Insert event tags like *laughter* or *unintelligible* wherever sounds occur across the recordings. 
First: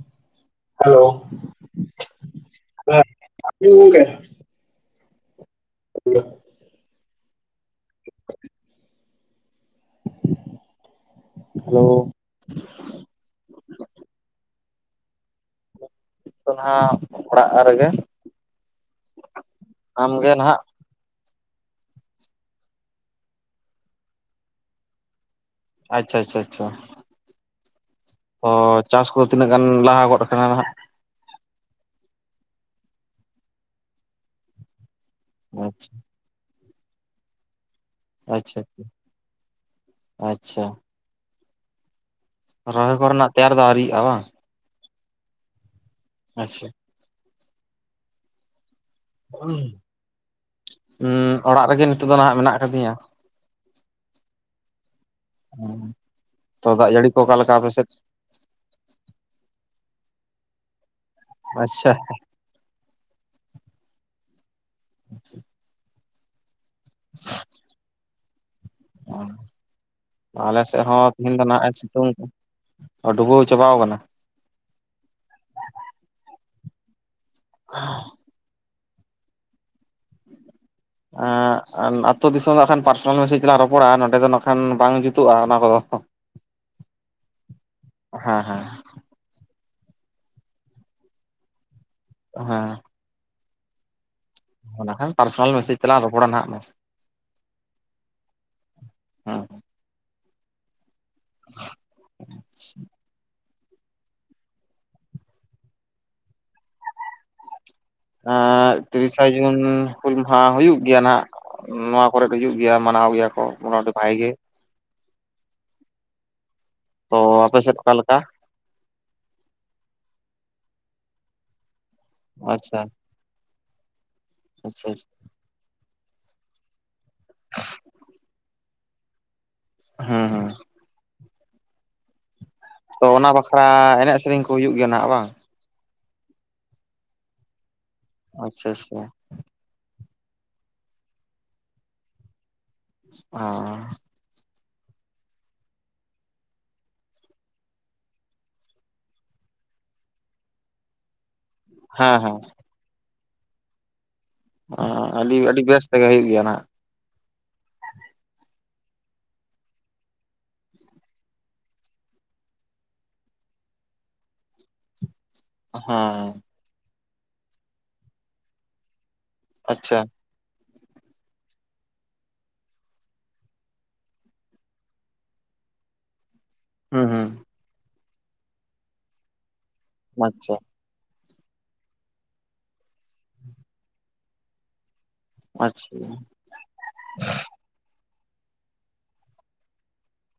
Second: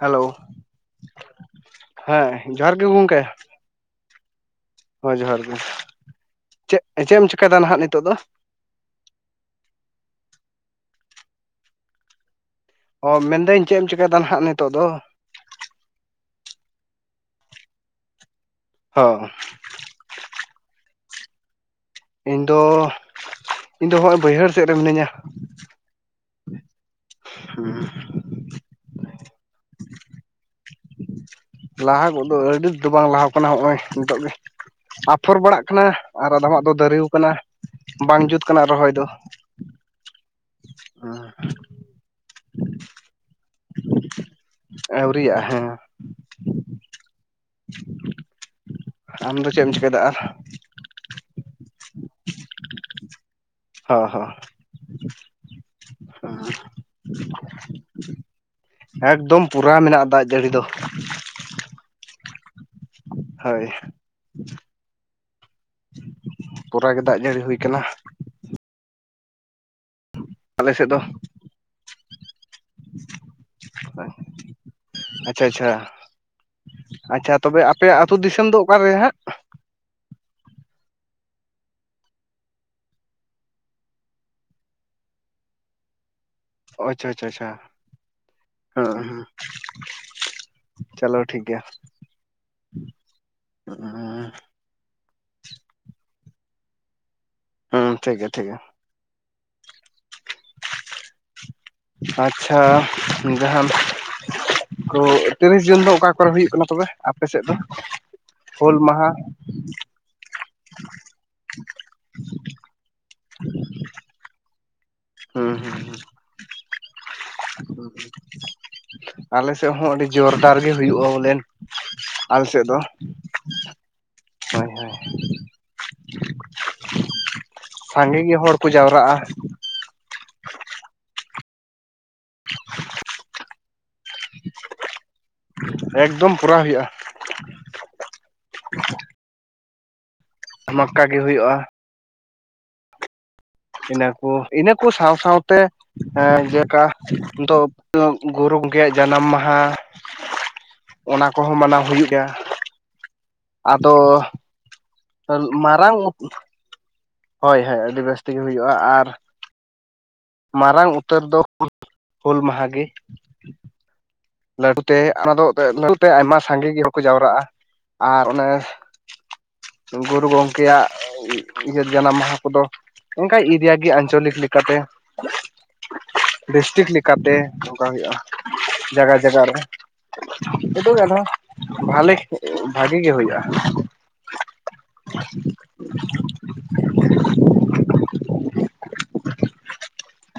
Hello hello ᱦᱮᱸ ᱡᱚᱦᱟᱨ ᱜᱮ *unintelligible* ᱦᱚ ᱡᱚᱦᱟᱨ ᱜᱮ ᱪᱮᱫ ᱪᱮᱫ ᱮᱢ ᱪᱤᱠᱟᱭᱟ ᱱᱟᱦᱟᱜ ᱱᱤᱛᱚᱜ ᱫᱚ ᱦᱮᱞᱳ ᱚ ᱢᱮᱱᱫᱟᱹᱧ ᱪᱮᱫ ᱮᱢ ᱪᱮᱠᱟᱭᱫᱟ ᱱᱟᱦᱟᱜ ᱱᱤᱛᱚᱜ ᱫᱚ ᱛᱚ ᱱᱟᱦᱟᱜ ᱚᱲᱟᱜ ᱨᱮᱜᱮ ᱦᱚᱸ ᱟᱢᱜᱮ ᱱᱟᱦᱟᱜ ᱤᱧᱫᱚ ᱤᱧᱫᱚ ᱦᱚᱸᱜᱼ ᱵᱟᱹᱭᱦᱟᱹᱲ ᱥᱮᱫ ᱨᱮ ᱢᱤᱱᱟᱹᱧᱟ ᱟᱪᱪᱷᱟ ᱟᱪᱪᱷᱟ ᱟᱪᱷᱟ ᱚ ᱪᱟᱥ ᱠᱚ ᱛᱤᱱᱟᱹᱜ ᱜᱟᱱ ᱞᱟᱦᱟ ᱜᱚᱫ ᱠᱟᱱᱟ ᱱᱟᱜ ᱞᱟᱦᱟ ᱜᱚᱫ ᱫᱚ ᱟᱹᱰᱤ ᱫᱚ ᱵᱟᱝ ᱞᱟᱦᱟ ᱠᱟᱱᱟ ᱦᱚᱸᱜᱼᱚᱭ ᱱᱤᱛᱚᱜ ᱜᱮ ᱟᱯᱷᱚᱨ ᱵᱟᱲᱟᱜ ᱠᱟᱱᱟ ᱟᱨ ᱟᱫᱚᱢᱟᱜ ᱫᱚ ᱫᱟᱨᱮ ᱟᱠᱟᱱᱟ ᱵᱟᱝ ᱟᱪᱪᱷᱟ ᱡᱩᱛ ᱟᱪᱪᱷᱟ ᱠᱟᱱᱟ ᱨᱚᱦᱚᱭ ᱫᱚ ᱦᱮᱸ ᱟᱪᱪᱷᱟ ᱨᱚᱦᱚᱭ ᱠᱚᱨᱮᱱᱟᱜ ᱛᱮᱭᱟᱨ ᱫᱚ ᱟᱹᱣᱤᱭᱟᱜᱼᱟ ᱵᱟᱝ ᱟᱹᱣᱨᱤᱭᱟᱜ ᱦᱮᱸ ᱟᱪᱪᱷᱟ ᱟᱢ ᱫᱚ ᱪᱮᱫ ᱮᱢ ᱪᱤᱠᱟᱹᱫᱟ ᱟᱨ ᱦᱮᱸ ᱚᱲᱟᱜ ᱨᱮᱜᱮ ᱱᱤᱛᱚᱜ ᱫᱚ ᱱᱟᱜ ᱢᱮᱱᱟᱜ ᱠᱟᱫᱤᱧᱟ ᱦᱚ ᱦᱮ ᱦᱮᱸ ᱛᱚ ᱫᱟᱜ ᱡᱟᱹᱲᱤ ᱠᱚ ᱚᱠᱟᱞᱮᱠᱟ ᱟᱯᱮᱥᱮᱫ ᱮᱠᱫᱚᱢ ᱯᱩᱨᱟᱹᱟ ᱢᱮᱱᱟᱜᱼᱟ ᱫᱟᱜ ᱡᱟᱹᱲᱤ ᱫᱚ ᱟᱪᱪᱷᱟ ᱦᱳᱭ *inaudible* ᱯᱩᱨᱟᱜ ᱜᱮ ᱫᱟᱜ ᱡᱟᱹᱲᱤ ᱦᱩᱭ ᱠᱟᱱᱟ ᱚ ᱟᱞᱮ ᱥᱮᱫ ᱦᱚᱸ ᱛᱮᱦᱤᱧ ᱫᱚ ᱱᱟᱦᱟᱜ ᱮ ᱥᱤᱛᱩᱝ ᱰᱩᱵᱟᱹᱣ ᱪᱟᱵᱟ ᱟᱠᱟᱱᱟ ᱟᱪᱪᱷᱟ ᱟᱪᱪᱷᱟ, ᱟᱪᱪᱷᱟ ᱛᱚᱵᱮ ᱟᱯᱮᱭᱟᱜ ᱟᱹᱛᱩ ᱫᱤᱥᱚᱢ ᱫᱚ ᱚᱠᱟ ᱨᱮ ᱦᱟᱸᱜ ᱟᱼ ᱟᱛᱳ ᱫᱤᱥᱚᱢ ᱫᱚ ᱟᱱ ᱯᱟᱨᱥᱚᱱᱟᱞ ᱢᱮᱥᱡᱽ ᱛᱮᱞᱟᱝ ᱨᱚᱯᱚᱲᱟ ᱱᱚᱸᱰᱮ ᱫᱚ ᱠᱷᱟᱱ ᱵᱟᱝ ᱡᱩᱛᱩᱜᱼᱟ ᱚᱱᱟ ᱠᱚᱫᱚ ᱟᱪᱪᱷᱟ ᱟᱪᱪᱷᱟ ᱟᱪᱪᱷᱟ, ᱦᱮᱸ ᱦᱮᱸ *inaudible* ᱪᱚᱞᱚ ᱴᱷᱤᱠ ᱜᱮᱭᱟ ᱦᱮᱸ *unintelligible* ᱚᱱᱟᱠᱷᱟᱱ ᱯᱟᱨᱥᱚᱱᱟᱞ ᱢᱮᱥᱮᱡᱽ ᱛᱮᱞᱟᱝ ᱨᱚᱯᱚᱲᱟ ᱱᱟᱦᱟᱜ ᱦᱚᱸ ᱦᱮᱸ ᱴᱷᱤᱠ ᱜᱮᱭᱟ ᱴᱷᱤᱠ ᱜᱮᱭᱟ ᱦᱮᱸ ᱟᱪᱪᱷᱟ ᱡᱟᱦᱟᱸ ᱠᱚ ᱛᱤᱨᱤᱥ ᱡᱩᱱ ᱫᱚ ᱚᱠᱟ ᱠᱚᱨᱮ ᱦᱩᱭᱩᱜ ᱠᱟᱱᱟ ᱛᱚᱵᱮ ᱟᱯᱮ ᱥᱮᱫ ᱫᱚ ᱟᱸᱼ ᱦᱩᱞ ᱢᱟᱦᱟ ᱛᱤᱨᱤᱥᱟ ᱡᱩᱱ ᱦᱩᱞ ᱢᱟᱦᱟ ᱦᱩᱭᱩᱜ ᱜᱮᱭᱟ ᱱᱟᱦᱟᱜ ᱱᱚᱣᱟ ᱠᱚᱨᱮ ᱜᱮ ᱦᱩᱭᱩᱜ ᱜᱮᱭᱟ ᱢᱟᱱᱟᱣ ᱜᱮᱭᱟ ᱠᱚ ᱢᱚᱴᱟᱢᱩᱴᱤ ᱵᱷᱟᱭ ᱜᱮ ᱦᱩᱸ ᱦᱩᱸ ᱦᱩᱸ ᱛᱚ ᱟᱯᱮ ᱥᱮᱫ ᱚᱠᱟ ᱞᱮᱠᱟ ᱟᱞᱮ ᱥᱮᱫ ᱦᱚᱸ ᱟᱹᱰᱤ ᱡᱳᱨᱫᱟᱨ ᱜᱮ ᱦᱩᱭᱩᱜᱼᱟ ᱵᱚᱞᱮ ᱟᱪᱪᱷᱟ ᱦᱳᱭ ᱟᱪᱪᱷᱟ ᱦᱳᱭ ᱟᱪᱪᱷᱟ ᱥᱟᱸᱜᱮ ᱜᱮ ᱦᱚᱲ ᱠᱚ ᱡᱟᱣᱨᱟᱜᱼᱟ ᱦᱮᱸ ᱦᱮᱸ ᱦ *inaudible* ᱛᱚ ᱚᱱᱟ ᱵᱟᱠᱷᱨᱟ ᱮᱱᱮᱡ ᱥᱮᱨᱮᱧ ᱠᱚ ᱦᱩᱭᱩᱜ ᱜᱮᱭᱟ ᱱᱟᱜ ᱵᱟᱝ ᱮᱠᱫᱚᱢ ᱠᱚᱨᱟᱣ ᱦᱩᱭᱩᱜᱼᱟ ᱟᱪᱪᱷᱟ ᱟᱪᱪᱷᱟ ᱟᱢᱟᱠᱟ ᱜᱮ ᱦᱩᱭᱩᱜᱼᱟ ᱚ ᱤᱱᱟᱹᱠᱩ ᱤᱱᱟᱹ ᱠᱚ ᱥᱟᱶ ᱥᱟᱶᱛᱮ ᱦᱮᱸ ᱡᱮᱞᱮᱠᱟ ᱱᱤᱛᱚᱜ ᱜᱩᱨᱩ ᱜᱚᱢᱠᱮᱭᱟᱜ ᱡᱟᱱᱟᱢ ᱢᱟᱦᱟ ᱚᱱᱟ ᱠᱚᱦᱚᱸ ᱢᱟᱱᱟᱣ ᱦᱮᱸ ᱦᱩᱭᱩᱜᱼᱟ ᱦᱮᱸ ᱟᱫᱚ ᱟᱹᱰᱤ ᱟᱹᱰᱤ ᱵᱮᱥ ᱢᱟᱨᱟᱝ ᱛᱮᱜᱮ ᱦᱩᱭᱩᱜ ᱜᱮᱭᱟ ᱱᱟᱜ ᱦᱳᱭ ᱦᱳᱭ ᱟᱹᱰᱤ ᱵᱮᱥ ᱛᱮᱜᱮ ᱦᱩᱭᱩᱜᱼᱟ ᱟᱨ ᱢᱟᱨᱟᱝ ᱩᱛᱟᱹᱨ ᱫᱚ *unintelligible* ᱦᱩᱞ ᱢᱟᱦᱟ ᱜᱮ ᱞᱟᱹᱴᱩ ᱛᱮ ᱚᱱᱟ ᱫᱚ ᱞᱟᱹᱴᱩ ᱛᱮ ᱦᱮᱸ ᱟᱭᱢᱟ ᱥᱟᱸᱜᱮ ᱜᱮ ᱠᱚ ᱡᱟᱣᱨᱟᱜᱼᱟ, ᱟᱨ ᱚᱱᱮ ᱟᱪᱪᱷᱟ ᱜᱩᱨᱩ ᱜᱚᱝ ᱟᱠᱮᱭᱟᱜ ᱤᱭᱟᱹ ᱡᱟᱱᱟᱢ ᱢᱟᱦᱟ ᱠᱚᱫᱚ ᱮᱱᱠᱟ ᱤᱫᱤᱭᱟᱜᱮ ᱟᱧᱪᱚᱞᱤᱠ ᱞᱮᱠᱟᱛᱮ ᱰᱤᱥᱴᱤᱠ ᱦᱩᱸ ᱦᱩᱸ ᱞᱮᱠᱟᱛᱮ ᱱᱚᱝᱠᱟ ᱦᱩᱭᱩᱜᱼᱟ ᱡᱟᱭᱜᱟ ᱡᱟᱭᱜᱟ ᱨᱮ ᱟᱪᱪᱷᱟ *inaudible* ᱩᱰᱩᱠ ᱜᱟᱠᱚ, ᱵᱷᱟᱞᱮ ᱵᱷᱟᱜᱤ ᱜᱮ ᱦᱩᱭᱩᱜᱼᱟ ᱟᱪᱪᱷᱟ *inaudible*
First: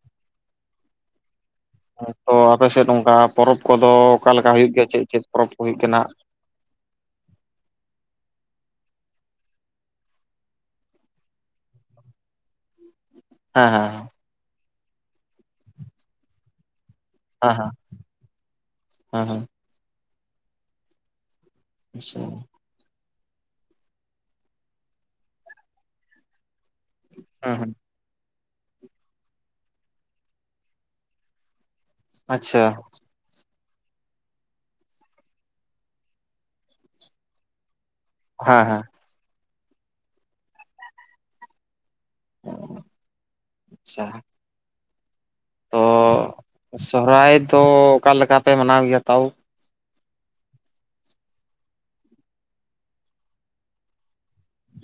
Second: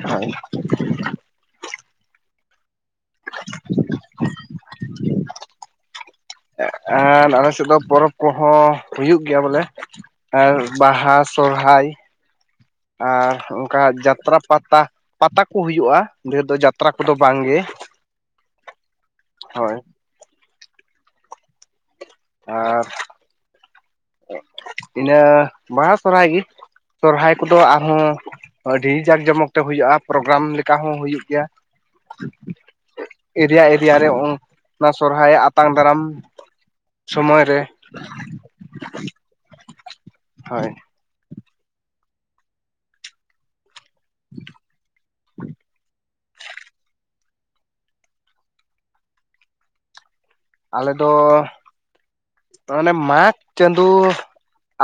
ᱦᱳᱭ ᱛᱚ ᱟᱯᱮᱥᱮᱫ ᱚᱱᱠᱟ ᱯᱚᱨᱚᱵᱽ ᱠᱚᱫᱚ ᱚᱠᱟ ᱞᱮᱠᱟ ᱦᱩᱭᱩᱜ ᱜᱮᱭᱟ ᱪᱮᱫ ᱪᱮᱫ ᱯᱚᱨᱚᱵᱽ ᱠᱚ ᱦᱩᱭᱩᱜ ᱠᱟᱱᱟ ᱮ ᱟᱨ ᱟᱞᱮ ᱥᱮᱫ ᱫᱚ ᱯᱚᱨᱚᱵᱽ ᱠᱚᱦᱚᱸ ᱦᱩᱭᱩᱜ ᱜᱮᱭᱟ ᱵᱚᱞᱮ ᱮ ᱵᱟᱦᱟ ᱥᱚᱨᱦᱟᱭ ᱟᱨ ᱦᱮᱸ ᱚᱱᱠᱟ ᱦᱮᱸ ᱡᱟᱛᱨᱟ ᱯᱟᱛᱟ ᱯᱟᱛᱟ ᱠᱚ ᱦᱩᱭᱩᱜᱼᱟ ᱰᱷᱮᱨ ᱫᱚ ᱡᱟᱛᱨᱟ ᱯᱟᱛᱨᱟ ᱠᱚᱫᱚ ᱵᱟᱝ ᱦᱮᱸ ᱜᱮ ᱦᱮᱸ ᱦᱮᱸ ᱦᱮᱸ ᱦᱳᱭ ᱟᱪᱪᱷᱟ ᱟᱨ ᱤᱱᱟᱹ ᱵᱟᱦᱟ ᱥᱚᱨᱦᱟᱭ ᱜᱮ᱾ ᱥᱚᱨᱚᱦᱟᱭ ᱦᱩᱸ ᱠᱚᱫᱚ ᱦᱩᱸ ᱟᱨᱦᱚᱸ ᱟᱹᱰᱤ ᱡᱟᱠ ᱡᱚᱢᱚᱠ ᱛᱮ ᱦᱩᱭᱩᱜᱼᱟ᱾ ᱯᱨᱳᱜᱨᱟᱢ ᱞᱮᱠᱟ ᱦᱚᱸ ᱦᱩᱭᱩᱜ ᱜᱮᱭᱟ᱾ ᱟᱪᱪᱷᱟ ᱮᱨᱤᱭᱟ ᱮᱨᱤᱭᱟ ᱨᱮ ᱚᱱᱟ ᱥᱚᱨᱚᱦᱟᱭ ᱟᱛᱟᱝ ᱫᱟᱨᱟᱢ ᱥᱚᱢᱚᱭ ᱨᱮ ᱦᱮᱸ ᱦᱮᱸ ᱦᱳᱭ ᱟᱪᱪᱷᱟ ᱛᱚ ᱥᱚᱦᱚᱨᱟᱭ ᱫᱚ ᱚᱠᱟ ᱞᱮᱠᱟ ᱯᱮ ᱢᱟᱱᱟᱣ ᱜᱮᱭᱟ ᱛᱟᱣ ᱟᱞᱮ ᱫᱚ ᱚᱱᱮ ᱢᱟᱜᱽ ᱪᱟᱸᱫᱚ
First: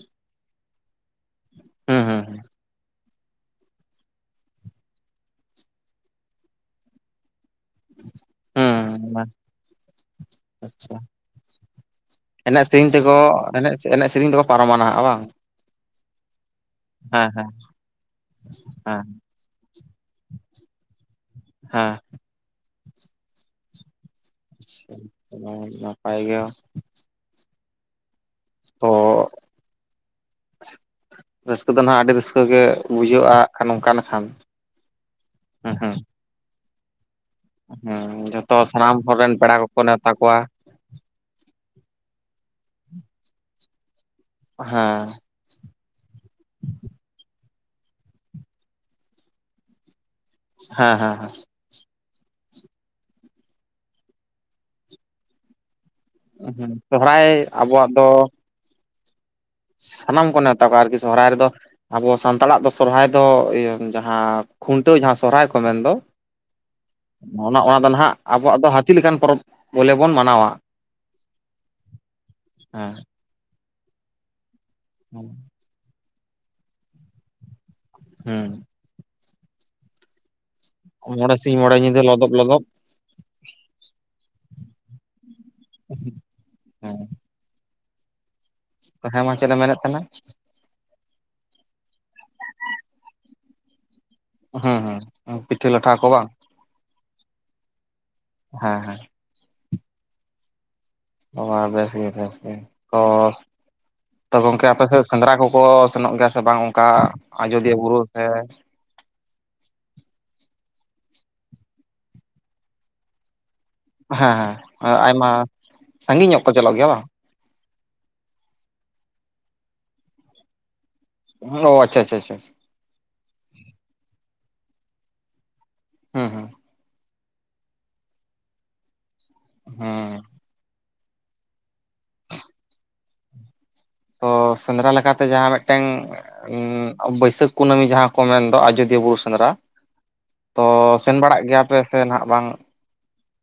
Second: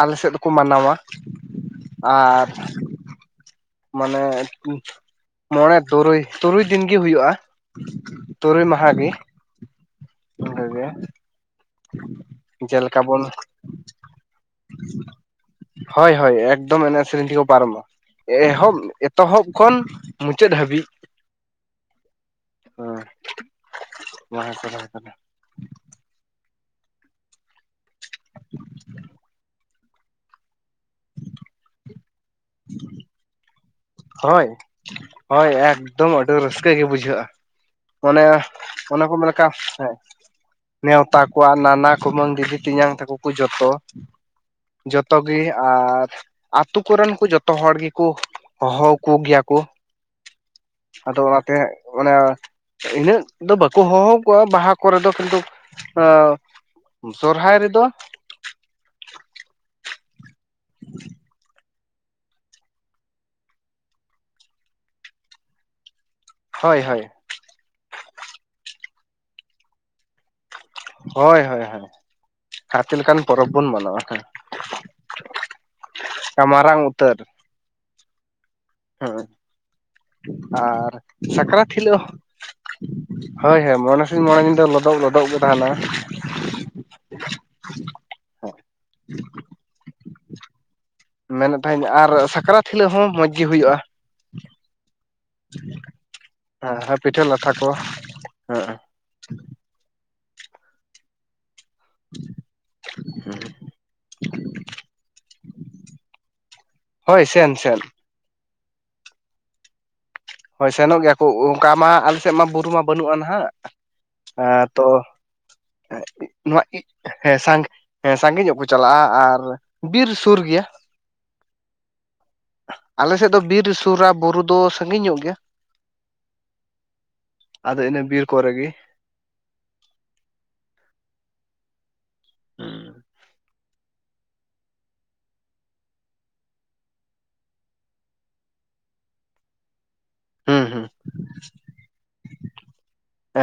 ᱟᱞᱮ ᱥᱮᱫ ᱫᱚᱠᱚ ᱢᱟᱱᱟᱣᱟ ᱦᱩᱸ ᱦᱩᱸ ᱟᱨ *inaudible* ᱢᱟᱱᱮ ᱢᱚᱬᱮ ᱛᱩᱨᱩᱭ ᱛᱩᱨᱩᱭ ᱫᱤᱱᱜᱤ ᱦᱩᱭᱩᱜᱼᱟ ᱛᱩᱨᱩᱭ ᱦᱩᱸ ᱢᱟᱦᱟ ᱜᱮ᱾ ᱦᱩᱸ ᱚᱱᱠᱟᱜᱮ ᱟᱪᱪᱷᱟ ᱮᱱᱮᱡ ᱥᱮᱨᱮᱧ ᱡᱮᱞᱮᱠᱟ ᱛᱮᱠᱚ ᱵᱚᱱ ᱮᱱᱮᱡ ᱥᱮᱨᱮᱧ ᱛᱮᱠᱚ ᱯᱟᱨᱚᱢᱟ ᱱᱟᱦᱟᱜ ᱵᱟᱝ ᱦᱳᱭ ᱦᱳᱭ ᱮᱠᱫᱚᱢ ᱮᱱᱮᱡ ᱦᱮᱸ ᱥᱮᱨᱮᱧ ᱦᱮᱸ ᱛᱮᱠᱚ ᱯᱟᱨᱚᱢᱼᱟ ᱮᱦᱚᱵ ᱦᱮᱸ ᱮᱛᱚᱦᱚᱵ ᱠᱷᱚᱱ ᱢᱩᱪᱟᱹᱫ ᱦᱟᱹᱵᱤᱡ ᱦᱮᱸ *unintelligible* ᱠᱟᱱᱟ ᱱᱟᱯᱟᱭ ᱜᱮ᱾ ᱛᱚ ᱨᱟᱹᱥᱠᱟᱹ ᱫᱚ ᱱᱟᱦᱟᱜ ᱟᱹᱰᱤ ᱨᱟᱹᱥᱠᱟᱹ ᱜᱮ ᱵᱩᱡᱷᱟᱹᱜᱼᱟ ᱟᱨ ᱱᱚᱝᱠᱟ ᱱᱟᱜ ᱦᱳᱭ ᱦᱳᱭ ᱮᱠᱫᱚᱢ ᱟᱹᱰᱤ ᱨᱟᱹᱥᱠᱟᱹ ᱜᱮ ᱵᱩᱡᱷᱟᱹᱜᱼᱟ ᱦᱩᱸ ᱢᱚᱱᱮ ᱡᱷᱚᱛᱚ ᱥᱟᱱᱟᱢ ᱚᱱᱮ ᱠᱚ ᱦᱚᱲ ᱢᱮᱱ ᱨᱮᱱ ᱞᱮᱠᱟ ᱯᱮᱲᱟ ᱠᱚᱠᱚ ᱦᱮᱸ ᱱᱮᱣᱛᱟ ᱠᱚᱣᱟ ᱱᱮᱣᱛᱟ ᱠᱚᱣᱟᱜ ᱱᱟᱱᱟ ᱠᱩᱢᱟᱹᱝ ᱫᱤᱫᱤ ᱛᱮᱧᱟᱝ ᱛᱟᱠᱚ ᱠᱚ ᱡᱚᱛᱚ ᱦᱮᱸ ᱡᱚᱛᱚ ᱟᱨ ᱟᱛᱳ ᱠᱚᱨᱮᱱ ᱠᱚ ᱡᱚᱛᱚ ᱦᱚᱲ ᱜᱮᱠᱚ ᱦᱚᱦᱚ ᱠᱚ ᱜᱮᱭᱟ ᱠᱚ ᱦᱮᱸ ᱦᱮᱸ ᱟᱫᱚ ᱚᱱᱟᱛᱮ ᱚᱱᱟ ᱤᱱᱟᱹᱜ ᱫᱚ ᱵᱟᱠᱚ ᱦᱚᱦᱚ ᱠᱚᱣᱟ ᱵᱟᱦᱟ ᱠᱚᱨᱮ ᱫᱚ ᱠᱤᱱᱛᱩ ᱦᱮᱸ ᱥᱚᱦᱨᱟᱭ ᱥᱚᱨᱦᱟᱭ ᱨᱮᱫᱚ ᱟᱵᱚᱣᱟᱜ ᱫᱚ ᱥᱟᱱᱟᱢ ᱠᱚ ᱱᱮᱶᱛᱟ ᱠᱚᱣᱟ ᱟᱨᱠᱤ ᱥᱚᱦᱚᱨᱟᱭ ᱨᱮᱫᱚ᱾ ᱟᱵᱚ ᱥᱟᱱᱛᱟᱲᱟᱜ ᱫᱚ ᱥᱚᱨᱦᱟᱭ ᱫᱚ ᱤᱭᱟᱹ ᱡᱟᱦᱟᱸ ᱠᱷᱩᱱᱴᱟᱹᱣ ᱡᱟᱦᱟᱸ ᱥᱚᱨᱦᱟᱭ ᱠᱚ ᱢᱮᱱᱫᱚ ᱦᱳᱭ ᱦᱳᱭ ᱚᱱᱟ ᱫᱚ ᱱᱟᱦᱟᱜ ᱟᱵᱚᱣᱟᱜ ᱫᱚ ᱦᱟᱹᱛᱤ ᱞᱮᱠᱟᱱ ᱯᱚᱨᱚᱵᱽ ᱵᱚᱞᱮ ᱵᱚᱱ ᱢᱟᱱᱟᱣᱟ ᱦᱳᱭ ᱦᱳᱭ ᱦᱳᱭ ᱦᱮᱸ ᱦᱟᱹᱛᱤ ᱞᱮᱠᱟᱱ ᱯᱚᱨᱚᱵᱽ ᱵᱚᱱ ᱢᱟᱱᱟᱣᱟ ᱦᱮ ᱦᱮᱸ ᱢᱟᱨᱟᱝ ᱩᱛᱟᱹᱨ ᱦᱮᱸ ᱦᱮᱸ ᱟᱨ ᱢᱚᱬᱮ ᱥᱤᱧ ᱥᱟᱠᱨᱟᱛ ᱢᱚᱬᱮ ᱧᱤᱫᱟᱹ ᱦᱤᱞᱳᱜ ᱞᱚᱫᱚᱵ ᱞᱚᱫᱚᱵ ᱦᱳᱭ ᱦᱳᱭ ᱢᱚᱬᱮ ᱥᱤᱧ ᱢᱚᱬᱮ ᱧᱤᱫᱟᱹ ᱞᱚᱫᱚᱜ ᱞᱚᱫᱚᱜ ᱜᱮ ᱛᱟᱦᱮᱱᱟ ᱦᱮᱸ ᱦᱮᱸ ᱢᱟ ᱪᱮᱫ ᱮᱢ ᱢᱮᱱ ᱮᱫ ᱛᱟᱦᱮᱱᱟ ᱢᱮᱱᱮᱫ ᱛᱟᱦᱮᱱᱤᱧ ᱟᱨ ᱥᱟᱠᱨᱟᱛ ᱦᱤᱞᱳᱜ ᱦᱚᱸ ᱢᱚᱸᱡᱽ ᱜᱮ ᱦᱩᱭᱩᱜᱼᱟ ᱦᱮᱸ ᱦᱩᱸ ᱯᱤᱴᱷᱟᱹ ᱞᱟᱴᱷᱟ ᱠᱚ ᱵᱟᱝ ᱦᱮᱸ ᱦᱮᱸ ᱯᱤᱴᱷᱟᱹ ᱞᱟᱴᱷᱟ ᱠᱚ᱾ ᱦᱮᱸ ᱦᱮᱸ ᱚ ᱵᱮᱥ ᱜᱮ ᱵᱮᱥ ᱜᱮ ᱚ ᱛᱚ ᱜᱚᱝᱠᱮ ᱟᱯᱮ ᱥᱮᱜ ᱥᱮᱸᱫᱽᱨᱟ ᱠᱚᱠᱚ ᱥᱮᱱᱚᱜ ᱜᱮᱭᱟ ᱥᱮ ᱵᱟᱝ ᱚᱱᱠᱟ ᱦᱳᱭ ᱥᱮᱱ ᱟᱡᱚᱫᱤᱭᱟᱹ ᱥᱮᱱ ᱵᱩᱨᱩ ᱛᱮ? ᱦᱳᱭ ᱥᱮᱱᱚᱜ ᱜᱮᱭᱟ ᱠᱚ, ᱚᱱᱠᱟ ᱢᱟ ᱟᱞᱮ ᱥᱮᱜ ᱢᱟ ᱵᱩᱨᱩ ᱢᱟ ᱵᱟᱹᱱᱩᱜᱼᱟ ᱱᱟᱦᱟᱜ᱾ ᱦᱮᱸ ᱛᱚ ᱥᱟᱺᱜᱤᱧ ᱧᱚᱜ *unintelligible* ᱠᱚ ᱱᱚᱣᱟ ᱪᱟᱞᱟᱜ ᱤᱜᱼᱼ ᱜᱮᱭᱟ ᱵᱟᱝ ᱦᱮᱸ ᱥᱟᱸᱜᱷ ᱦᱮᱸ ᱥᱟᱸᱜᱮ ᱧᱚᱜ ᱠᱚ ᱪᱟᱞᱟᱜᱼᱟ, ᱟᱨ ᱵᱤᱨ ᱥᱩᱨ ᱜᱮᱭᱟ᱾ ᱚ ᱟᱪᱪᱷᱟ ᱟᱪᱪᱷᱟ ᱟᱪᱪᱷᱟ᱾ ᱟᱞᱮ ᱥᱮᱫ ᱫᱚ ᱵᱤᱨ ᱥᱩᱨᱟ, ᱵᱩᱨᱩ ᱫᱚ ᱥᱟᱺᱜᱤᱧ ᱧᱚᱜ ᱜᱮᱭᱟ᱾ ᱦᱩᱸ ᱦᱩᱸ᱾ ᱟᱫᱚ ᱤᱱᱟᱹ ᱵᱤᱨ ᱠᱚᱨᱮ ᱜᱮ᱾ ᱦᱩᱸ, ᱛᱚ ᱥᱮᱸᱫᱽᱨᱟ ᱞᱮᱠᱟᱛᱮ ᱡᱟᱦᱟᱸ ᱢᱤᱫᱴᱮᱱ ᱵᱟᱹᱭᱥᱟᱹᱠᱷ ᱠᱩᱱᱟᱹᱢᱤ ᱡᱟᱦᱟᱸ ᱠᱚ ᱢᱮᱱᱫᱚ ᱟᱡᱚᱫᱤᱭᱟᱹ ᱵᱩᱨᱩ ᱥᱮᱸᱫᱽᱨᱟ ᱦᱩᱸ ᱛᱚ ᱦᱩᱸ ᱥᱮᱱ ᱵᱟᱲᱟᱜ ᱜᱮᱭᱟᱯᱮ ᱥᱮ ᱱᱟᱦᱟᱜ ᱵᱟᱝ?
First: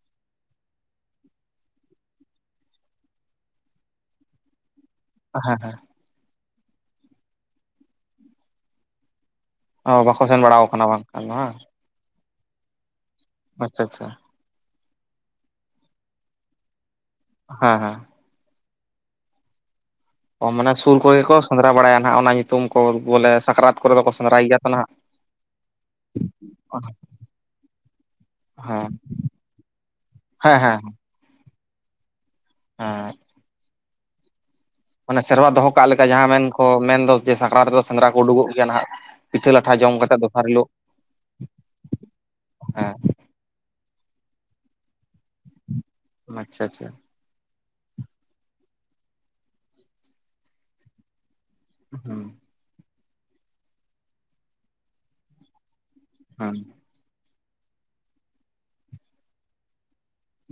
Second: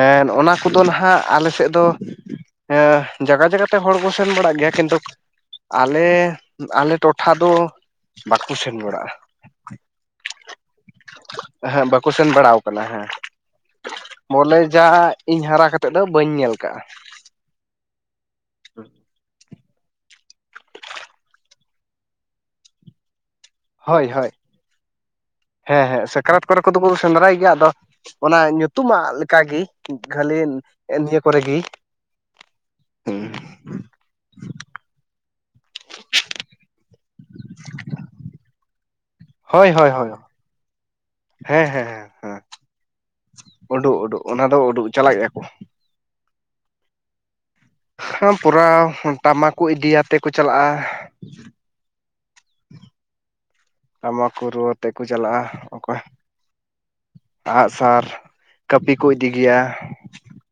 ᱮᱱ ᱚᱱᱟ ᱠᱚᱫᱚ ᱱᱟᱦᱟᱜ ᱟᱞᱮ ᱥᱮᱫ ᱫᱚ, ᱦᱮᱸ ᱡᱟᱭᱜᱟ ᱡᱟᱭᱜᱟ ᱛᱮ ᱦᱚᱲ ᱠᱚ ᱥᱮᱱ ᱵᱟᱲᱟᱜ ᱜᱮᱭᱟ ᱠᱤᱱᱛᱩ ᱦᱮᱸ ᱦᱮᱸ ᱟᱞᱮ, ᱟᱞᱮ ᱴᱚᱴᱷᱟ ᱫᱚ ᱵᱟᱠᱚ ᱥᱮᱱ ᱵᱟᱲᱟᱜᱼᱟ᱾ ᱚ ᱵᱟᱠᱚ ᱥᱮᱱ ᱵᱟᱲᱟᱟᱣ ᱟᱠᱟᱱᱟ ᱵᱟᱝᱠᱷᱟᱱ ᱵᱟᱝ ᱠᱚ ᱥᱮᱱ ᱵᱟᱲᱟ ᱟᱠᱟᱱᱟ ᱦᱮᱸ ᱟᱪᱪᱷᱟ ᱟᱪᱪᱷᱟ ᱵᱚᱞᱮ ᱡᱟ ᱤᱧ ᱦᱟᱨᱟ ᱠᱟᱛᱮᱫ ᱫᱚ ᱵᱟᱹᱧ ᱧᱮᱞ ᱠᱟᱜᱼᱟ᱾ ᱦᱮᱸ ᱦᱮᱸ᱾ *inaudible* ᱚ ᱢᱟᱱᱮ ᱥᱩᱨ ᱠᱚᱨᱮᱜᱮ ᱠᱚ ᱥᱮᱸᱫᱽᱨᱟ ᱵᱟᱲᱟᱭᱟ ᱱᱟᱜ ᱚᱱᱟ ᱧᱩᱛᱩᱢ ᱠᱚ ᱵᱚᱞᱮ ᱥᱟᱠᱨᱟᱛ ᱠᱚᱨᱮ ᱦᱳᱭ ᱫᱚᱠᱚ ᱦᱳᱭ ᱥᱮᱸᱫᱽᱨᱟᱭ ᱜᱮᱭᱟ ᱛᱚ ᱱᱟᱦᱟᱜ? ᱦᱮᱸ ᱦᱮᱸ, ᱥᱟᱠᱨᱟᱛ ᱠᱚᱨᱮ ᱠᱚᱫᱚ ᱥᱮᱸᱫᱽᱨᱟᱭ ᱜᱮᱭᱟ, ᱟᱫᱚ ᱚᱱᱟ ᱦᱮᱸ ᱧᱩᱛᱩᱢᱟᱜ ᱞᱮᱠᱟᱜᱮ ᱠᱷᱟᱹᱞᱤ ᱦᱮᱸ ᱮᱱᱤᱭᱟᱹ ᱠᱚᱨᱮᱜᱤ᱾ ᱦᱩᱸ ᱢᱟᱱᱮ ᱥᱮᱨᱣᱟ ᱫᱚᱦᱚ ᱠᱟᱜ ᱞᱮᱠᱟ ᱡᱟᱦᱟᱸ ᱢᱮᱱᱠᱚ ᱢᱮᱱᱫᱚ ᱡᱮ ᱥᱟᱠᱨᱟᱛ ᱨᱮᱫᱚ ᱥᱮᱸᱫᱽᱨᱟ ᱠᱚ ᱩᱰᱩᱠᱚᱜ ᱜᱮᱭᱟ ᱱᱟᱦᱟᱜ᱾ ᱯᱤᱴᱷᱟᱹ ᱦᱳᱭ ᱞᱟᱴᱷᱟ ᱦᱳᱭ ᱡᱚᱢ ᱠᱟ ᱦᱳᱭ ᱠᱟᱛᱮᱫ ᱫᱚᱥᱟᱨ ᱦᱤᱞᱳᱜ ᱦᱮᱸ ᱦᱮᱸ ᱦᱮᱸ, ᱦᱮᱸ, ᱦᱮᱸ ᱩᱰᱩᱜ ᱩᱰᱩᱜ ᱚᱱᱟ ᱫᱚ ᱩᱰᱩᱜ, ᱪᱟᱞᱟᱜ ᱜᱮᱭᱟ ᱠᱚ᱾ ᱟᱪᱪᱷᱟ ᱟᱪᱪᱷᱟ᱾ ᱦᱟᱸ ᱯᱩᱨᱟᱣ ᱴᱟᱢᱟᱠ ᱠᱚ ᱤᱫᱤᱭᱟᱛᱮ ᱠᱚ ᱪᱟᱞᱟᱜᱼᱟ᱾ ᱦᱩᱸ ᱴᱟᱢᱟᱠ ᱠᱚ ᱨᱩᱣᱟᱛᱮ ᱠᱚ ᱪᱟᱞᱟᱜᱼᱟ, ᱚᱠᱚᱭ ᱦᱩᱸ ᱟᱸᱜᱼᱥᱟᱨ ᱠᱟᱹᱯᱤ ᱠᱚ ᱤᱫᱤ ᱜᱮᱭᱟ᱾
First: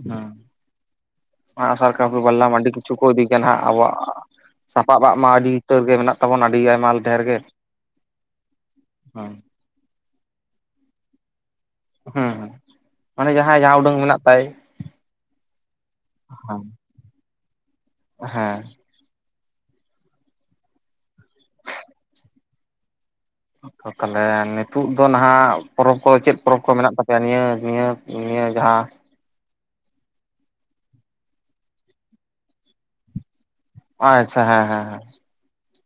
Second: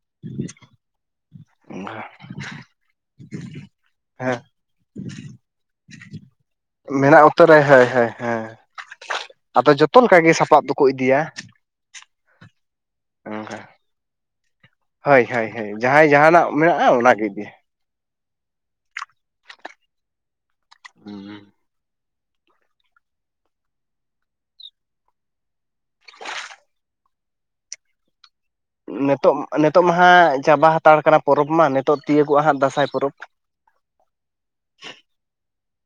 ᱦᱮᱸ, ᱟᱜ-ᱥᱟᱨ ᱠᱟᱯᱤ ᱵᱟᱨᱞᱟᱢ ᱢᱟ ᱟᱹᱰᱤ ᱠᱤᱪᱷᱩ ᱠᱚ ᱤᱫᱤᱭ ᱜᱮᱭᱟ ᱱᱟᱦᱟᱜ ᱟᱵᱚᱣᱟᱜ᱾ ᱦᱮᱸ ᱥᱟᱯᱟᱵ ᱟᱜ ᱢᱟ ᱟᱹᱰᱤ ᱩᱛᱟᱹᱨ ᱜᱮ ᱢᱮᱱᱟᱜ ᱛᱟᱵᱚᱱ ᱟᱹᱰᱤ ᱟᱭᱢᱟ ᱞᱮᱠᱟ *unintelligible* ᱩᱛᱟᱹᱨᱟᱭ ᱦᱟᱹᱭ ᱦᱟᱹᱭ᱾ ᱦᱚᱸ᱾ ᱟᱫᱚ ᱡᱚᱛᱚ ᱞᱮᱠᱟ ᱜᱮ ᱥᱟᱯᱟᱵ ᱫᱚᱠᱚ ᱤᱫᱤᱭᱟ᱾ ᱦᱮᱸ, ᱢᱟᱱᱮ ᱡᱟᱦᱟᱸᱭ ᱡᱟᱦᱟᱸ ᱩᱰᱟᱹᱝ ᱢᱮᱱᱟᱜ ᱛᱟᱭ᱾ ᱦᱟᱹᱭ ᱦᱟᱹᱭ ᱦᱟᱹᱭ ᱡᱟᱦᱟᱸᱭ ᱡᱟᱦᱟᱸᱱᱟᱜ ᱢᱮᱱᱟᱜᱼᱟ ᱚᱱᱟ ᱜᱮ ᱤᱫᱤᱭᱟ᱾ ᱦᱮᱸ᱾ *inaudible* ᱛᱟᱦᱚᱞᱮ ᱱᱤᱛᱳᱜ ᱫᱚ ᱱᱟᱦᱟᱜ ᱯᱚᱨᱚᱵᱽ ᱠᱚ ᱪᱮᱫ ᱯᱚᱨᱚᱵᱽ ᱠᱚ ᱢᱮᱱᱟᱜ ᱛᱟᱯᱮᱭᱟ ᱱᱤᱭᱟᱹ ᱱᱤᱭᱟᱹ ᱱᱤᱭᱟᱹ ᱡᱟᱦᱟᱸ ᱱᱤᱛᱚᱜ, ᱱᱤᱛᱚᱜ ᱢᱟ ᱦᱟᱸᱜ ᱪᱟᱵᱟ ᱦᱟᱛᱟᱲ ᱠᱟᱱᱟ ᱯᱚᱨᱚᱵᱽ ᱢᱟ ᱱᱤᱛᱚᱜ ᱛᱤᱭᱳᱜᱚᱜᱼᱟ ᱦᱟᱸᱜ ᱫᱟᱸᱥᱟᱭ ᱯᱚᱨᱚᱵᱽ᱾ ᱟᱪᱪᱷᱟ ᱦᱮᱸ ᱦᱮᱸ ᱦᱮᱸ᱾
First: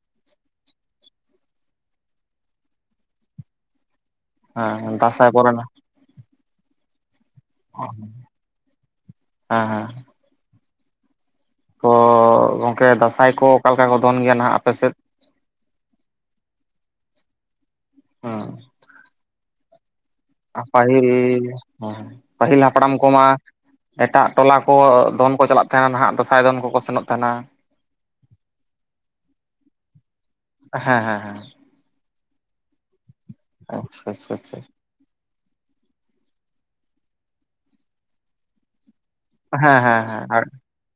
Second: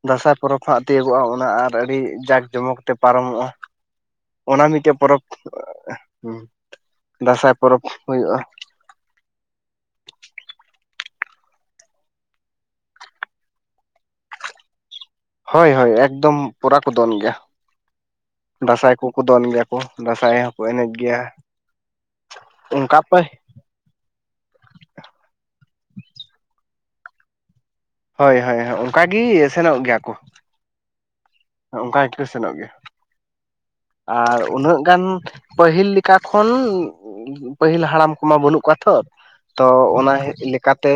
ᱫᱟᱸᱥᱟᱭ ᱯᱚᱨᱚᱵᱽ ᱦᱟᱸᱜ ᱛᱤᱭᱟᱹᱜᱚᱜᱼᱟ ᱚᱱᱟ ᱟᱨ ᱟᱹᱰᱤ ᱡᱟᱠ ᱡᱚᱢᱚᱠ ᱛᱮ ᱯᱟᱨᱚᱢᱚᱜᱼᱟ᱾ ᱚᱱᱟ ᱢᱤᱫᱴᱮᱡ ᱦᱮᱸ ᱯᱚᱨᱚᱵᱽ ᱫᱟᱸᱥᱟᱭ ᱠᱚᱨᱮᱱᱟᱜ ᱫᱟᱸᱥᱟᱭ ᱯᱚᱨᱚᱵᱽ ᱦᱩᱭᱩᱜᱼᱟ ᱦᱮᱸ ᱦᱮᱸ᱾ ᱛᱚ ᱜᱚᱝᱠᱮ ᱫᱟᱸᱥᱟᱭ ᱠᱚ ᱚᱠᱟᱮᱠᱟ ᱠᱚ ᱫᱚᱱ ᱜᱮᱭᱟ ᱱᱟᱦᱟᱜ ᱟᱯᱮᱥᱮᱫ? ᱦᱳᱭ ᱦᱳᱭ, ᱮᱠᱫᱚᱢ ᱯᱚᱨᱟ ᱠᱚ ᱫᱚᱱ ᱜᱮᱭᱟ᱾ ᱦᱚᱸ᱾ ᱫᱟᱸᱥᱟᱭ ᱠᱚᱠᱚ ᱫᱚᱱ ᱜᱮᱭᱟ᱾ ᱠᱚ ᱫᱟᱸᱥᱟᱭ ᱟ᱾ ᱯᱟᱹᱦᱤᱞ ᱦᱚᱸ ᱯᱟᱹᱦᱤᱞ ᱦᱟᱯᱲᱟᱢ ᱚᱱᱠᱟ ᱯᱮ ᱠᱚᱢᱟᱼᱼ ᱮᱴᱟᱜ ᱴᱚᱞᱟ ᱠᱚ ᱫᱚᱱ ᱠᱚ ᱪᱟᱞᱟᱜ ᱛᱟᱦᱮᱸᱱ ᱱᱟᱦᱟᱸᱜ ᱫᱟᱸᱥᱟᱭ ᱫᱚᱱ ᱠᱚᱠᱚ ᱥᱮᱱᱚᱜ ᱛᱟᱦᱮᱸᱱᱟ᱾ ᱦᱚᱭ ᱦᱳᱭ ᱚᱱᱠᱟ ᱜᱤ‌ ᱥᱮᱱᱚᱜ ᱜᱮᱭᱟ ᱠᱩ᱾ ᱦᱮᱸ ᱦᱮᱸ ᱦᱮᱸ᱾ ᱚᱱᱠᱟ ᱜᱤ‌ᱠᱩ ᱥᱮᱱᱚᱜ ᱜᱮᱭᱟ ᱟᱪᱪᱷᱟ ᱟᱪᱪᱷᱟ ᱟᱨ ᱟᱪᱪᱷᱟ ᱩᱱᱟᱹᱜ ᱜᱟᱱᱼᱼ ᱯᱟᱹᱦᱤᱞ ᱞᱮᱠᱟ ᱠᱷᱚᱱ ᱯᱟᱹᱦᱤᱞ ᱦᱟᱲᱟᱢ ᱠᱚᱢᱟ ᱵᱟᱹᱱᱩᱜ ᱠᱚᱣᱟ ᱛᱷᱚᱼᱼ ᱛᱚ ᱦᱮᱸ ᱦᱮᱸ ᱚᱱᱟ ᱦᱮᱸ ᱦᱤ ᱞᱮᱠᱟ ᱛᱮᱼᱼ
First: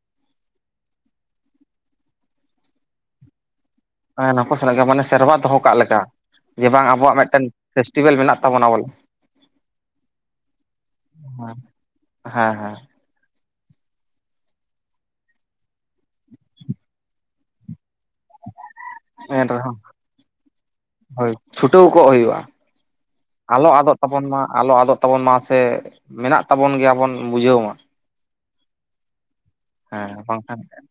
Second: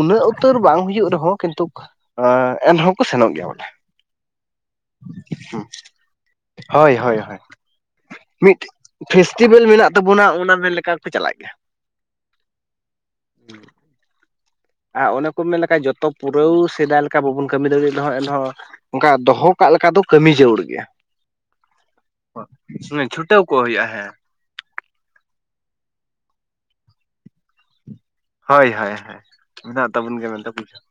ᱩᱱᱟᱹᱜ ᱩᱛᱟᱹᱨ ᱵᱟᱝ ᱦᱩᱭᱩᱜ ᱨᱮᱦᱚᱸ ᱠᱤᱱᱛᱩᱠ ᱮᱸ ᱮᱱᱦᱚᱸ ᱠᱚ ᱥᱮᱱᱚᱜ ᱜᱮᱭᱟ ᱵᱚᱞᱮ᱾ ᱦᱮᱸ ᱱᱟ ᱠᱚ ᱥᱮᱱᱟᱜ ᱜᱮᱭᱟ ᱢᱟᱱᱮ ᱥᱮᱨᱣᱟ ᱫᱚᱦᱚ ᱠᱟᱜ ᱞᱮᱠᱟ᱾ ᱡᱮ ᱵᱟᱝ ᱦᱳᱭ ᱟᱵᱚᱣᱟᱜ ᱦᱳᱭ ᱦᱳᱭ, ᱢᱤᱫᱴᱮᱱ ᱯᱷᱮᱥᱴᱤᱵᱮᱞ ᱢᱮᱱᱟᱜ ᱢᱤᱫ ᱛᱟᱵᱚᱱᱟ ᱵᱚᱞᱮ ᱯᱷᱮᱥᱴᱤᱵᱮᱞ ᱢᱮᱱᱟᱜ ᱛᱟᱵᱚᱱᱟ ᱚᱱᱟ ᱢᱮᱱ ᱞᱮᱠᱷᱟᱱ᱾ ᱠᱚ ᱪᱟᱞᱟᱜ ᱜᱮᱭᱟ᱾ ᱦᱮᱸ ᱦᱮᱸ᱾ ᱟᱨ ᱚᱱᱮ ᱠᱚ ᱢᱮᱱ ᱞᱮᱠᱷᱟᱡ ᱡᱚᱛᱚ ᱯᱩᱨᱟᱹᱣ ᱥᱮᱫᱟᱭ ᱞᱮᱠᱼᱼ ᱞᱮᱠᱟ ᱵᱟᱹᱵᱩᱱ ᱠᱟᱹᱢᱤ ᱫᱟᱲᱤᱜ ᱨᱮᱦᱚᱸ ᱮᱱᱦᱚᱸ ᱚᱱᱠᱟ ᱫᱚᱦᱚ ᱠᱟᱜ ᱮᱱᱨᱮᱦᱚᱸ ᱞᱮᱠᱟ ᱫᱚ ᱠᱟᱹᱢᱤ ᱡᱟᱹᱨᱩᱲ ᱜᱮᱭᱟ᱾ ᱦᱳᱭ ᱪᱷᱩᱴᱟᱹᱣ ᱠᱚᱜ ᱦᱩᱭᱩᱜ-ᱟ᱾ ᱥᱮ ᱚᱱᱮ ᱪᱷᱩᱴᱼᱼᱼ ᱟᱞᱚ ᱟᱫᱚᱜ ᱛᱟᱵᱚᱱ ᱢᱟ ᱟᱞᱚ ᱟᱫᱚᱜ ᱛᱟᱵᱚᱱ ᱢᱟ ᱥᱮ ᱢᱮᱱᱟᱜ ᱛᱟᱵᱚᱱ ᱜᱮᱭᱟ ᱵᱚᱱ ᱵᱩᱡᱷᱟᱹᱣ ᱢᱟ᱾ ᱦᱚᱭ ᱦᱚᱭ ᱦᱚᱭ ᱢᱮᱱᱟᱜ ᱛᱟᱵᱩᱱ ᱦᱮᱸ ᱜᱮᱭᱟ ᱢᱮᱱᱛᱮ ᱵᱟᱝᱠᱷᱟᱱ ᱵᱩᱡᱟᱹᱣᱼᱼ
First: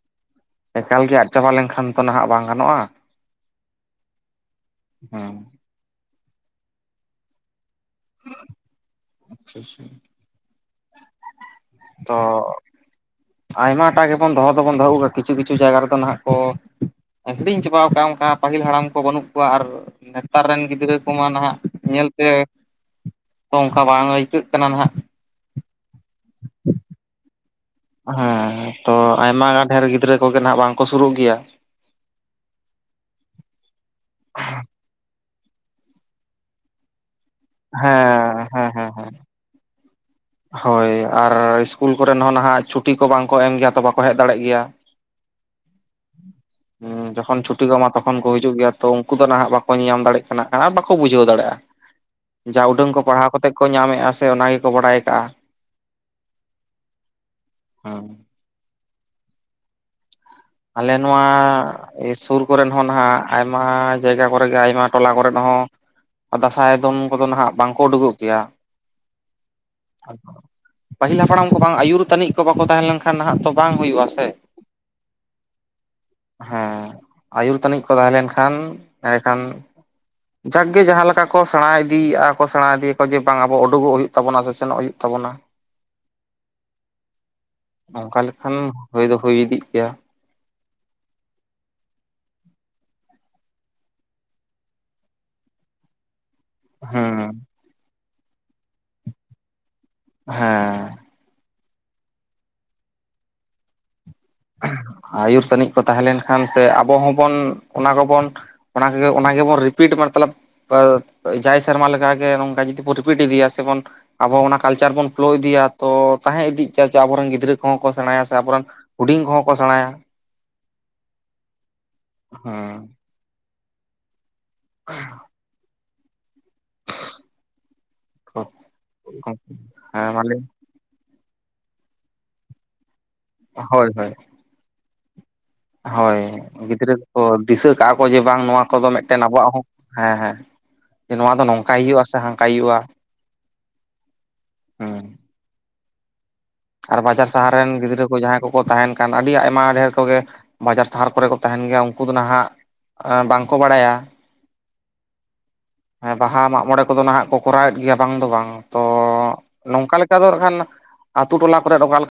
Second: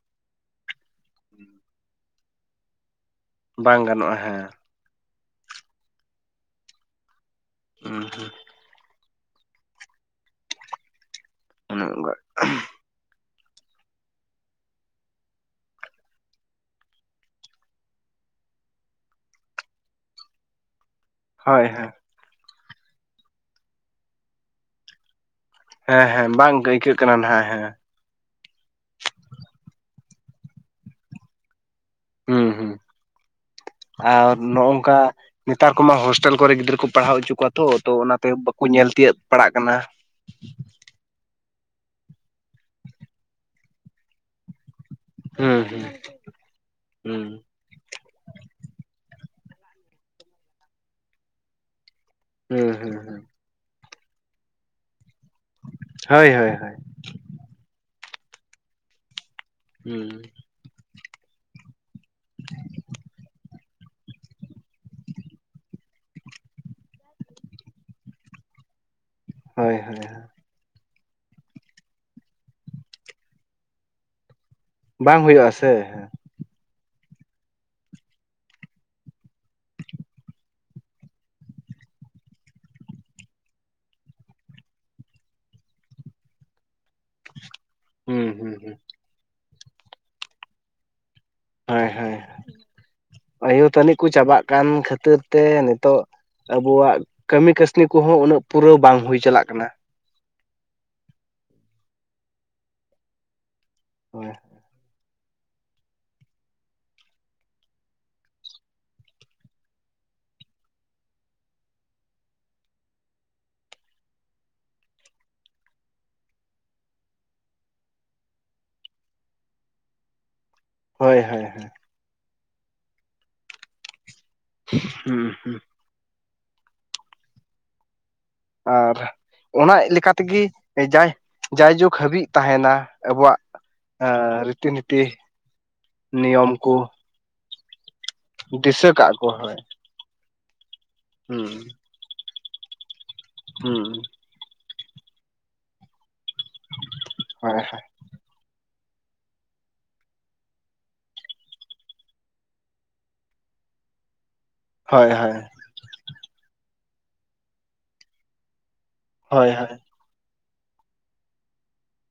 ᱮᱠᱟᱞ ᱜᱮ ᱟᱫ ᱪᱟᱵᱟ ᱞᱮᱱᱠᱷᱟᱱ ᱛᱚ ᱱᱟᱦᱟᱸᱜ ᱵᱟᱝ ᱜᱟᱱᱚᱜ-ᱟ᱾ ᱵᱟᱝ ᱜᱟᱱᱚᱜ-ᱟ ᱦᱮᱸ᱾ ᱦᱮᱸ᱾ ᱦᱩᱸ ᱦᱩᱸ᱾ ᱟᱪᱪᱷᱟ ᱟᱪᱪᱷᱟ, ᱦᱳᱭ ᱛᱚᱼᱼ ᱟᱭᱢᱟ ᱴᱟᱜ ᱜᱮᱵᱚᱱ ᱫᱚᱦᱚ ᱫᱚᱵᱚᱱ ᱫᱚᱦᱚ ᱟᱹᱜᱩᱣ ᱠᱟᱫᱟ ᱠᱤᱪᱷᱩ ᱠᱤᱪᱷᱩ ᱡᱟᱭᱜᱟ ᱨᱮᱫᱚ ᱱᱟᱦᱟᱸᱜ ᱠᱚᱼᱼ ᱮᱸ ᱦᱤᱲᱤᱧ ᱪᱟᱵᱟᱣ ᱠᱟᱜ-ᱟ ᱚᱱᱠᱟ ᱯᱟᱦᱤᱞ ᱦᱟᱲᱟᱢ ᱠᱚ ᱵᱟᱹᱱᱩᱜ ᱠᱚᱣᱟ ᱟᱨ ᱱᱮᱛᱟᱨ ᱨᱮᱱ ᱜᱤᱫᱽᱨᱟᱹᱼᱼ ᱠᱩ ᱢᱟ ᱱᱟᱦᱟᱸᱜ ᱦᱳᱭ ᱧᱮᱞ ᱛᱮᱼᱼ ᱠᱟ ᱵᱟᱝ ᱟᱹᱭᱠᱟᱹᱜ ᱠᱟᱱᱟ ᱱᱟᱦᱟᱸᱜ᱾ ᱦᱮᱸ ᱦᱮᱸ ᱵᱟᱝ ᱟᱹᱭᱠᱟᱹᱜ ᱠᱟᱱᱟ ᱱᱟᱦᱟᱸᱜ ᱦᱮᱸ᱾ ᱦᱮᱸ ᱦᱮᱸ ᱛᱚ ᱟᱭᱢᱟ ᱜᱟᱱ ᱰᱷᱮᱨ ᱜᱤᱫᱽᱨᱟᱹ ᱠᱚᱜᱮ ᱱᱟᱦᱟᱸᱜ ᱵᱟᱝ ᱠᱚ ᱥᱩᱨᱩᱜ ᱜᱮᱭᱟ᱾ ᱦᱩᱸ ᱦᱩᱸ ᱟᱨ ᱱᱚ-ᱚᱝᱠᱟᱼᱼ ᱱᱮᱛᱟᱨ ᱠᱩᱢᱟ ᱦᱳᱥᱴᱮᱞ ᱠᱚᱨᱮ ᱜᱤᱫᱽᱨᱟᱹ ᱠᱩ ᱯᱟᱲᱦᱟᱣ ᱚᱪᱩ ᱠᱚᱣᱟ ᱛᱚ ᱛᱚ ᱚᱱᱟᱛᱮ ᱦᱮᱸ ᱵᱟᱹᱠᱩ ᱧᱮᱞ ᱛᱤᱭᱟᱹᱜ ᱯᱟᱲᱟᱜ ᱠᱟᱱᱟ᱾ ᱦᱚᱭ ᱟᱨ ᱤᱥᱠᱩᱞ ᱠᱚᱨᱮ ᱱᱚᱜ-ᱚ ᱱᱟᱦᱟᱸᱜ ᱪᱷᱩᱴᱤ ᱠᱚ ᱵᱟᱝ ᱠᱚ ᱮᱢ ᱜᱮᱭᱟ ᱛᱚ ᱵᱟᱠᱚ ᱦᱮᱡ ᱫᱟᱲᱮᱜ ᱜᱮᱭᱟ᱾ ᱦᱩᱸ ᱦᱩᱸ᱾ ᱦᱩᱸᱜᱼᱼ ᱦᱩᱸ ᱡᱚᱠᱷᱚᱱ ᱪᱷᱩᱴᱤ ᱠᱚ ᱮᱢᱟ ᱛᱚᱠᱷᱚᱱ ᱠᱚ ᱦᱤᱡᱩᱜ ᱜᱮᱭᱟ ᱛᱚ ᱩᱱᱠᱩ ᱫᱚ ᱱᱟᱦᱟᱸᱜ ᱵᱟᱠᱚ ᱧᱮ ᱧᱟᱢ ᱫᱟᱲᱮᱜ ᱠᱟᱱᱟ ᱟᱨ ᱵᱟᱠᱚ ᱵᱩᱡᱷᱟᱹᱣ ᱫᱟᱲᱮᱜ-ᱟ᱾ ᱡᱟ ᱦᱩᱸ ᱩᱰᱟᱹᱝ ᱦᱩᱸ ᱠᱚ ᱦᱩᱸ ᱯᱟᱲᱦᱟᱣ ᱠᱟᱛᱮᱜ ᱠᱚ ᱧᱟᱢᱮᱜ-ᱟ ᱥᱮ ᱚᱱᱟ ᱜᱮᱠᱚ ᱵᱟᱲᱟᱭ ᱠᱟᱜ-ᱟ᱾ ᱦᱚᱭ ᱦᱚᱭ ᱦᱚᱭ᱾ ᱦᱮᱸ ᱦᱩᱸᱻ᱾ ᱟᱞᱮ ᱱᱚᱶᱟᱼᱼ ᱮᱭ ᱥᱩᱨ ᱠᱚᱨᱮᱱ ᱦᱚᱸ ᱱᱟᱦᱟᱸᱜ ᱟᱭᱢᱟ ᱡᱟᱭᱜᱟ ᱠᱚᱨᱮ ᱜᱮ ᱟᱭᱢᱟ ᱴᱚᱞᱟ ᱠᱚᱨᱮᱱ ᱦᱚᱸᱼᱼ ᱟᱨ ᱫᱟᱸᱥᱟᱭ ᱫᱚᱱ ᱠᱚᱫᱚ ᱱᱟᱦᱟᱸᱜ ᱵᱟᱝ ᱠᱚ ᱩᱰᱩᱠᱚᱜ ᱜᱮᱭᱟ ᱦᱚᱭ ᱦᱚᱭ ᱦᱳ᱾ ᱯᱟᱹᱦᱤᱞ ᱦᱟᱯᱲᱟᱢ ᱠᱚ ᱵᱟᱝ ᱟᱹᱭᱩᱨ ᱛᱟᱹᱱᱤᱡ ᱠᱚ ᱵᱟᱠᱚ ᱛᱟᱦᱮᱸ ᱞᱮᱱᱠᱷᱟᱱ ᱱᱟᱦᱟᱸᱜ ᱛᱚ ᱵᱟᱝ ᱦᱩᱭᱩᱜ-ᱟ ᱥᱮ᱾ ᱵᱟᱝ ᱦᱩᱭᱩᱜ-ᱟ ᱥᱮ᱾ ᱦᱮᱸ ᱟᱭᱩᱨ ᱛᱟᱹᱱᱤᱡ ᱠᱚ ᱛᱟᱦᱮᱸ ᱞᱮᱱᱠᱷᱟᱱ ᱮᱸᱰᱮᱠᱷᱟᱱᱼᱼ ᱡᱟᱸᱠ ᱜᱮ ᱡᱟᱦᱟᱸ ᱞᱮᱠᱟ ᱠᱚ ᱥᱮᱬᱟ ᱤᱫᱤᱭᱮᱜ-ᱟ ᱠᱚ ᱥᱮᱬᱟ ᱤᱫᱤ ᱭᱟᱠᱚ ᱡᱮ ᱵᱟᱝ ᱟᱵᱚ ᱩᱰᱩᱜᱚᱜ ᱦᱩᱭᱩᱜ ᱛᱟᱵᱚᱱᱟ ᱥᱮᱱᱚᱜ ᱦᱩᱭᱩᱜ ᱛᱟᱵᱚᱱᱟ᱾ *inaudible* ᱚᱱᱠᱟ ᱦᱩᱸ ᱦᱩᱸ ᱞᱮᱠᱷᱟᱱ ᱦᱩᱸ ᱦᱩᱭ ᱫᱚ ᱦᱩᱭ ᱤᱫᱤᱜ ᱜᱮᱭᱟ᱾ ᱦᱳᱭ ᱦᱳᱭ ᱟᱹᱭᱩ ᱛᱟᱹᱱᱤᱡ ᱠᱚ ᱪᱟᱵᱟᱜ ᱠᱟᱱ ᱠᱷᱟᱹᱛᱤᱨ ᱛᱮ ᱱᱤᱛᱚᱜᱼ ᱟᱵᱚᱣᱟᱜ ᱦᱮᱸ ᱠᱟᱹᱢᱤ ᱠᱟᱹᱥᱱᱤ ᱠᱚᱦᱚᱸ ᱩᱱᱟᱹᱜ ᱯᱩᱨᱟᱹᱣ ᱵᱟᱝ ᱦᱩᱭ ᱪᱟᱞᱟᱜ ᱠᱟᱱᱟ᱾ ᱦᱮᱸᱻ ᱦᱚᱭ ᱟᱹᱭᱩᱨ ᱛᱟᱹᱱᱤᱡ ᱠᱚ ᱛᱟᱦᱮᱸ ᱞᱮᱱᱠᱷᱟᱱ ᱥᱮ ᱟᱵᱚ ᱦᱚᱸᱵᱚᱱ ᱚᱱᱟ ᱠᱚᱵᱚᱱ ᱚᱱᱟ ᱠᱚᱜᱮ ᱚᱱᱟ ᱜᱮᱵᱚᱱ ᱨᱤᱯᱤᱴ ᱢᱚᱨ ᱛᱚᱞᱚᱵ *unintelligible* ᱡᱟᱭ ᱥᱮᱨᱢᱟ ᱞᱮᱠᱟᱜᱮ ᱱᱚᱝᱠᱟ ᱡᱩᱫᱤ ᱨᱤᱯᱤᱴ ᱤᱫᱤᱭᱟ ᱥᱮ ᱵᱚᱱ ᱟᱵᱚ ᱚᱱᱟ ᱠᱟᱞᱪᱟᱨ ᱵᱚᱱ ᱯᱷᱳᱞᱳ ᱤᱫᱤᱭᱟ, ᱛᱚ ᱛᱟᱦᱮᱸ ᱤᱫᱤᱜ ᱜᱮᱭᱟ ᱪᱮ ᱟᱵᱚᱨᱤᱱ ᱜᱤᱫᱽᱨᱟᱹ ᱠᱚᱦᱚᱸ ᱠᱚ ᱥᱮᱬᱟᱭᱟ ᱥᱮ ᱟᱵᱚᱨᱤᱱ ᱦᱩᱰᱤᱝ ᱠᱚᱸᱦᱚᱸ ᱠᱚ ᱥᱮᱬᱟᱭᱟ᱾ ᱦᱳᱭ ᱦᱚᱭ ᱦᱚᱭ ᱦᱚᱸ *inaudible* ᱦᱚᱸ ᱦᱚᱸ *inaudible* ᱟᱨ ᱚᱱᱟ ᱤ ᱦᱮᱸ ᱞᱮᱠᱟ ᱢᱟᱱᱮ ᱛᱮᱜᱮ ᱡᱟᱭ ᱡᱟᱭᱡᱩᱜᱽ ᱦᱟᱹᱵᱤᱡ ᱛᱟᱦᱮᱱᱟ᱾ ᱟᱵᱚᱣᱟᱜ ᱦᱳᱭ ᱦᱳᱭ ᱨᱤᱛᱤ ᱱᱤᱴᱤ ᱦᱳᱭ ᱜᱤᱫᱽᱨᱟᱹ ᱠᱚᱠᱚ ᱫᱤᱥᱟᱹ ᱠᱟᱜᱼᱟ ᱠᱚ ᱡᱮ ᱵᱟᱝ ᱱᱚᱣᱟ ᱠᱚᱫᱚ ᱫᱤᱥᱟᱹ ᱠᱟᱜ ᱢᱤᱫᱴᱮᱱ ᱠᱚ ᱟᱵᱚᱣᱟᱜ ᱦᱳᱭ ᱦᱚᱸ ᱦᱮᱸᱻᱦᱮᱸ ᱡᱮ ᱱᱚᱣᱟ ᱫᱚ ᱦᱩᱸ ᱱᱚᱝᱠᱟᱭ ᱦᱩᱭᱩᱜᱼᱟ, ᱥᱮ ᱦᱟᱝᱠᱟᱭ ᱦᱩᱭᱩᱜᱼᱟ? ᱦᱩᱸᱻ ᱦᱩᱸ ᱟᱨ ᱵᱟᱡᱟᱨ ᱥᱟᱦᱟᱨ ᱦᱳᱭ ᱨᱮᱱ ᱜᱤᱫᱽᱨᱟᱹ ᱠᱩ ᱡᱟᱦᱟᱸᱭ ᱠᱚᱠᱚ ᱛᱟᱦᱮᱱ ᱠᱟᱱ, ᱟᱹᱰᱤ ᱟᱭᱢᱟ ᱰᱮᱦᱮᱨ ᱠᱚᱜᱮ ᱵᱟᱡᱟᱨ ᱛᱟᱦᱟᱨ ᱠᱚᱨᱮ ᱠᱚ ᱛᱟᱦᱮᱸᱱ ᱜᱮᱭᱟ᱾ ᱩᱱᱠᱩ ᱫᱚ ᱱᱟᱦᱟᱜ, ᱟᱸ ᱵᱟᱝᱠᱚ ᱵᱟᱲᱟᱭᱟ᱾ ᱦᱳᱭ ᱦᱳᱭ ᱦᱮᱸ ᱵᱟᱦᱟ, ᱢᱟᱜᱽ ᱢᱚᱬᱮ ᱠᱚᱫᱚ ᱱᱟᱦᱜ ᱠᱚ ᱠᱚᱨᱟᱣᱮᱫ ᱜᱮᱭᱟ ᱵᱟᱝ ᱫᱚ ᱵᱟᱝ ᱛᱚ ᱦᱳᱭ ᱱᱚᱝᱠᱟ ᱞᱮᱠ ᱟᱫᱚ ᱱᱟᱠᱷᱟᱱ ᱟᱛᱩ ᱴᱚᱞᱟ ᱠᱚᱨᱮ ᱚᱠᱟᱞ